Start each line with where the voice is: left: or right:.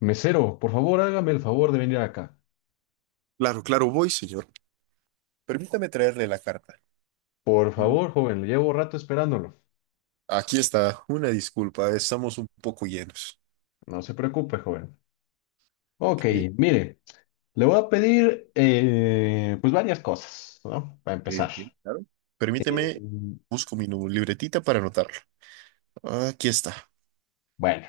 left: Mesero, por favor, hágame el favor de venir acá.
right: Claro, claro, voy, señor. Permítame traerle la carta.
left: Por
right: Mm.
left: favor, joven, le llevo rato esperándolo.
right: Aquí está. Una disculpa, estamos un poco llenos.
left: No se preocupe, joven. Ok,
right: Ok,
left: mire, le voy a pedir pues varias cosas, ¿no? Para
right: ok,
left: empezar.
right: ok, claro.
left: Eh,
right: Permíteme, busco mi libretita para anotarlo. Aquí está.
left: bueno,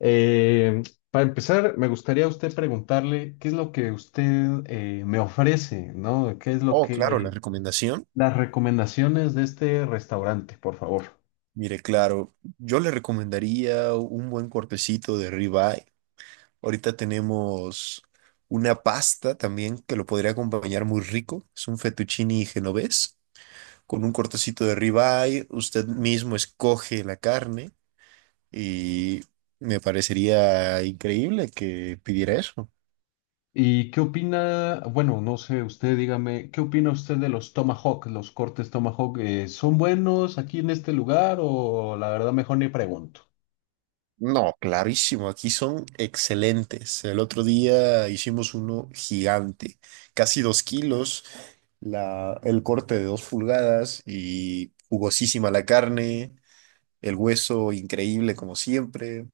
left: eh, para empezar, me gustaría a usted preguntarle qué es lo que usted me ofrece, ¿no? ¿Qué es lo
right: Oh, claro, la
left: que...
right: recomendación.
left: Las recomendaciones de este restaurante, por favor.
right: Mire, claro, yo le recomendaría un buen cortecito de ribeye. Ahorita tenemos una pasta también que lo podría acompañar muy rico. Es un fettuccine genovés con un cortecito de ribeye. Usted mismo escoge la carne. Y me parecería increíble que pidiera eso.
left: ¿Y qué opina? Bueno, no sé, usted dígame, ¿qué opina usted de los Tomahawk, los cortes Tomahawk? ¿Son buenos aquí en este lugar o la verdad mejor ni pregunto?
right: No, clarísimo, aquí son excelentes. El otro día hicimos uno gigante, casi dos kilos, el corte de dos pulgadas y jugosísima la carne, el hueso increíble como siempre.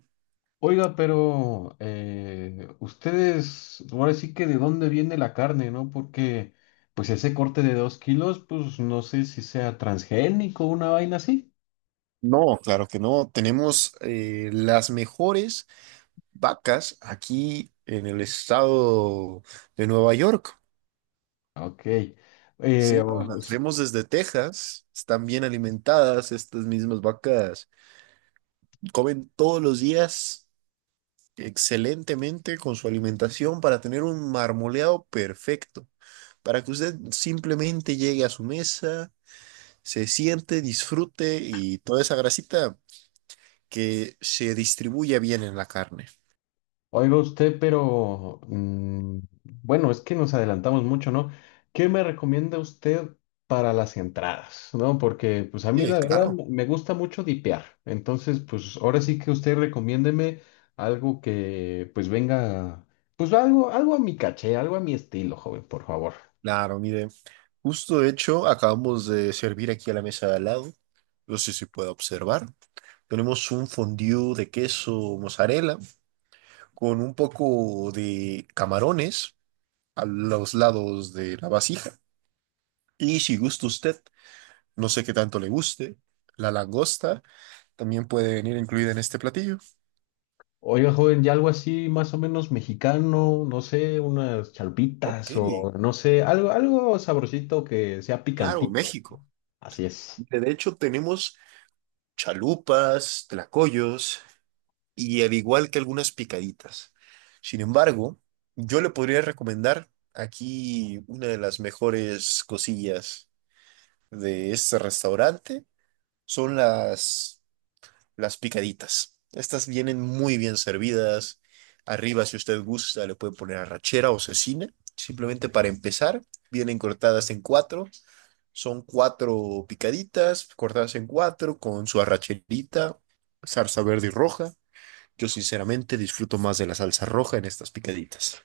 left: Oiga, pero ustedes, ahora sí que de dónde viene la carne, ¿no? Porque pues ese corte de 2 kilos, pues no sé si sea transgénico o una vaina así.
right: No, claro que no. Tenemos las mejores vacas aquí en el estado de Nueva York.
left: Ok. Eh,
right: Sí, no,
left: o-
right: las traemos desde Texas, están bien alimentadas, estas mismas vacas comen todos los días excelentemente con su alimentación para tener un marmoleado perfecto, para que usted simplemente llegue a su mesa, se siente, disfrute y toda esa grasita que se distribuya bien en la carne.
left: Oiga usted, pero bueno, es que nos adelantamos mucho, ¿no? ¿Qué me recomienda usted para las entradas? ¿No? Porque pues a mí
right: Sí,
left: la verdad
right: claro.
left: me gusta mucho dipear. Entonces, pues ahora sí que usted recomiéndeme algo que pues venga, pues algo, algo a mi caché, algo a mi estilo, joven, por favor.
right: Claro, mire, justo de hecho acabamos de servir aquí a la mesa de al lado, no sé si puede observar, tenemos un fondue de queso mozzarella con un poco de camarones a los lados de la vasija y si gusta usted, no sé qué tanto le guste, la langosta también puede venir incluida en este platillo.
left: Oiga, joven, ya algo así más o menos mexicano, no sé, unas
right: Ok,
left: chalpitas o no sé, algo, algo sabrosito que sea
right: claro,
left: picantito.
right: México.
left: Así es.
right: De hecho tenemos chalupas, tlacoyos, y al igual que algunas picaditas. Sin embargo, yo le podría recomendar aquí una de las mejores cosillas de este restaurante son las picaditas. Estas vienen muy bien servidas. Arriba, si usted gusta, le puede poner arrachera o cecina. Simplemente para empezar, vienen cortadas en cuatro. Son cuatro picaditas cortadas en cuatro con su arracherita, salsa verde y roja. Yo sinceramente disfruto más de la salsa roja en estas picaditas.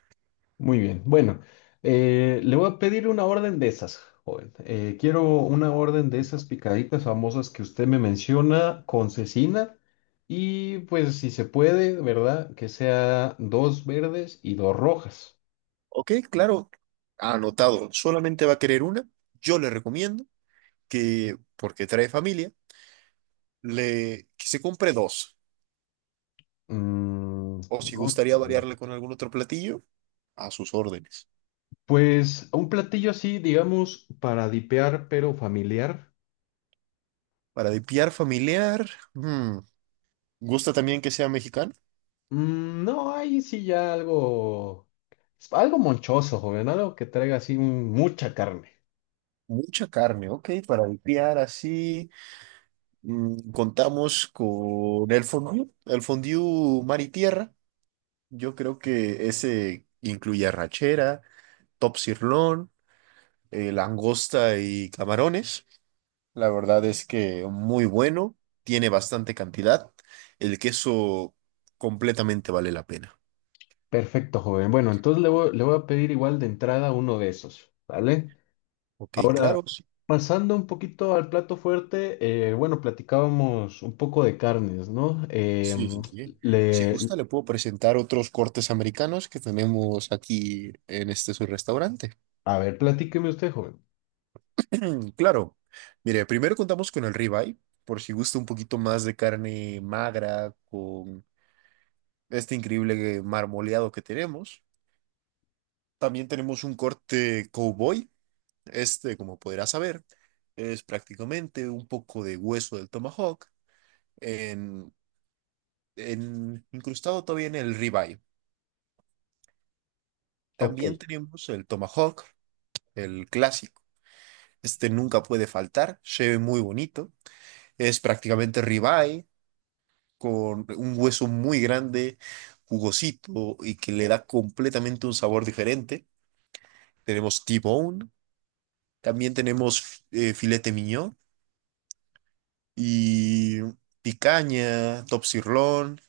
left: Muy bien. Bueno, le voy a pedir una orden de esas, joven. Quiero una orden de esas picaditas famosas que usted me menciona con cecina y pues si se puede, ¿verdad? Que sea dos verdes y dos rojas.
right: Ok, claro, anotado. Solamente va a querer una. Yo le recomiendo que, porque trae familia, que se compre dos.
left: Mm,
right: O si
left: no
right: gustaría
left: sé.
right: variarle con algún otro platillo, a sus órdenes.
left: Pues un platillo así, digamos, para dipear, pero familiar.
right: Para dipiar familiar, ¿gusta también que sea mexicano?
left: Mm, no, ahí sí ya algo, algo monchoso, joven, algo que traiga así mucha carne.
right: Mucha carne, ok, para dipiar así. Contamos con el fondue mar y tierra. Yo creo que ese incluye arrachera, top sirloin, langosta y camarones. La verdad es que muy bueno, tiene bastante cantidad. El queso completamente vale la pena.
left: Perfecto, joven. Bueno, entonces le voy a pedir igual de entrada uno de esos, ¿vale?
right: Ok,
left: Ahora,
right: claro. Sí,
left: pasando un poquito al plato fuerte, bueno, platicábamos un poco de carnes, ¿no?
right: sí, sí, sí. Si
left: Le,
right: gusta, le puedo presentar otros cortes americanos que tenemos aquí en este su restaurante.
left: a ver, platíqueme usted, joven.
right: Claro. Mire, primero contamos con el ribeye, por si gusta un poquito más de carne magra, con este increíble marmoleado que tenemos. También tenemos un corte cowboy. Este, como podrás saber, es prácticamente un poco de hueso del tomahawk en, incrustado todavía en el ribeye.
left: Ok.
right: También tenemos el tomahawk, el clásico. Este nunca puede faltar, se ve muy bonito. Es prácticamente ribeye con un hueso muy grande, jugosito y que le da completamente un sabor diferente. Tenemos T-bone, también tenemos filete miñón y picaña, top sirloin,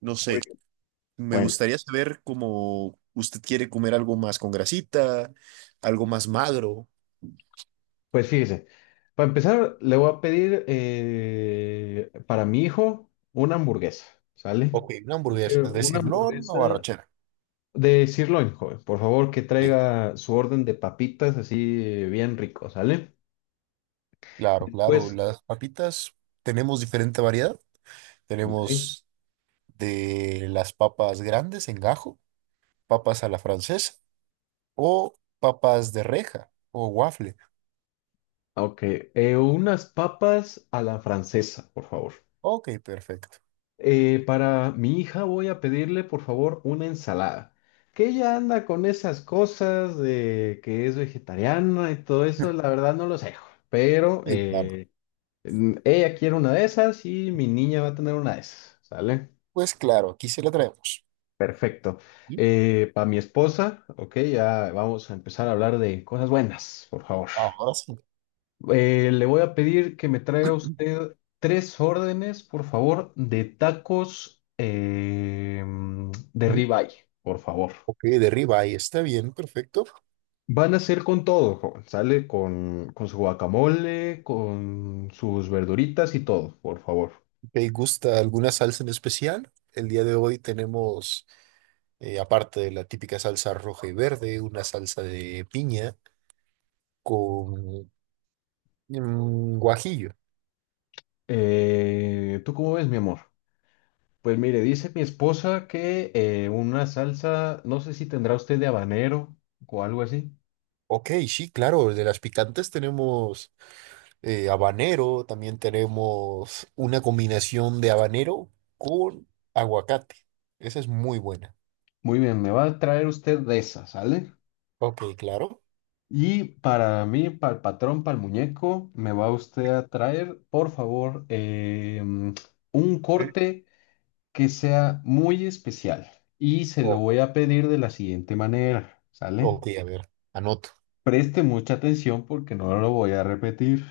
right: no
left: Muy
right: sé.
left: bien.
right: Me
left: Bueno,
right: gustaría saber cómo usted quiere comer algo más con grasita, algo más magro.
left: pues fíjese. Para empezar, le voy a pedir para mi hijo una hamburguesa, ¿sale?
right: Ok, una hamburguesa, es
left: Quiero una
right: decir, o
left: hamburguesa
right: arrachera.
left: de sirloin, joven. Por favor, que
right: Sí,
left: traiga su orden de papitas así bien rico, ¿sale?
right: claro, claro.
left: Después,
right: Las papitas tenemos diferente variedad.
left: ok.
right: Tenemos de las papas grandes en gajo, papas a la francesa o papas de reja o waffle.
left: Ok. Unas papas a la francesa, por favor.
right: Ok, perfecto.
left: Para mi hija voy a pedirle, por favor, una ensalada. Que ella anda con esas cosas de que es vegetariana y todo eso, la verdad no lo sé, joven.
right: Sí, claro.
left: Ella quiere una de esas y mi niña va a tener una de esas, ¿sale?
right: Pues claro, aquí se la traemos.
left: Perfecto.
right: ¿Sí?
left: Para mi esposa, ok, ya vamos a empezar a hablar de cosas buenas, por favor.
right: Ahora sí.
left: Le voy a pedir que me traiga usted tres órdenes, por favor, de tacos de
right: Mm,
left: ribeye, por favor.
right: ok, de ribeye, está bien, perfecto.
left: Van a ser con todo, joven. Sale con su guacamole, con sus verduritas y todo, por favor.
right: ¿Te gusta alguna salsa en especial? El día de hoy tenemos, aparte de la típica salsa roja y verde, una salsa de piña con guajillo.
left: ¿Tú cómo ves, mi amor? Pues mire, dice mi esposa que una salsa, no sé si tendrá usted de habanero o algo así.
right: Ok, sí, claro, de las picantes tenemos habanero, también tenemos una combinación de habanero con aguacate. Esa es muy buena.
left: Muy bien, me va a traer usted de esa, ¿sale?
right: Ok, claro.
left: Y para mí, para el patrón, para el muñeco, me va usted a traer, por favor, un corte que sea muy especial. Y se lo
right: Sí.
left: voy a pedir de la siguiente manera, ¿sale?
right: Ok, a ver, anoto.
left: Preste mucha atención porque no lo voy a repetir,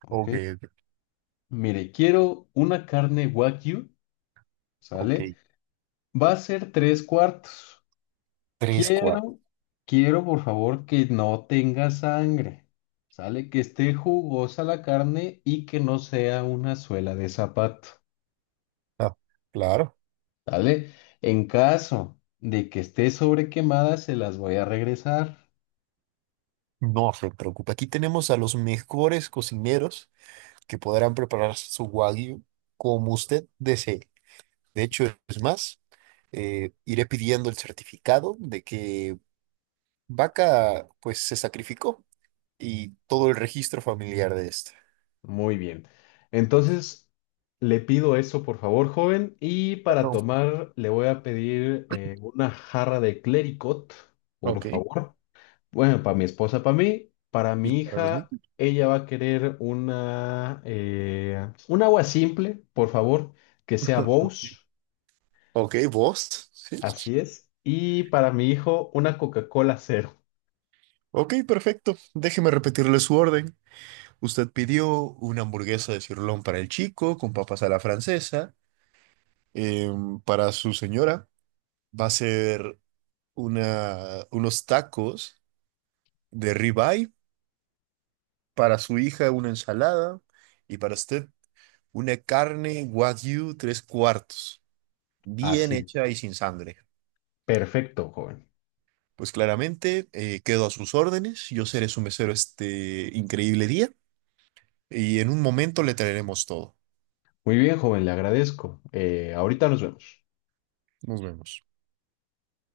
left: ¿ok?
right: Ok, ok,
left: Mire, quiero una carne wagyu,
right: ok.
left: ¿sale? Va a ser tres cuartos.
right: Tres cuartos.
left: Quiero, quiero por favor que no tenga sangre. Sale que esté jugosa la carne y que no sea una suela de zapato.
right: Ah, claro.
left: ¿Sale? En caso de que esté sobrequemada, se las voy a regresar.
right: No se preocupe. Aquí tenemos a los mejores cocineros que podrán preparar su wagyu como usted desee. De hecho, es más, iré pidiendo el certificado de que vaca, pues, se sacrificó y todo el registro familiar de esta.
left: Muy bien. Entonces, le pido eso por favor, joven. Y para
right: Claro.
left: tomar, le voy a pedir una jarra de clericot, por
right: Ok.
left: favor. Bueno, para mi esposa, para mí, para
right: Y
left: mi
right: para los
left: hija,
right: niños.
left: ella va a querer un agua simple, por favor, que sea Bose,
right: Ok, vos. Sí.
left: así es. Y para mi hijo, una Coca-Cola cero,
right: Ok, perfecto. Déjeme repetirle su orden. Usted pidió una hamburguesa de cirlón para el chico con papas a la francesa. Para su señora va a ser unos tacos de ribeye. Para su hija una ensalada. Y para usted una carne wagyu tres cuartos, bien
left: así es.
right: hecha y sin sangre.
left: Perfecto, joven.
right: Pues claramente quedo a sus órdenes. Yo seré su mesero este increíble día. Y en un momento le traeremos todo.
left: Muy bien, joven, le agradezco. Ahorita nos vemos.
right: Nos vemos.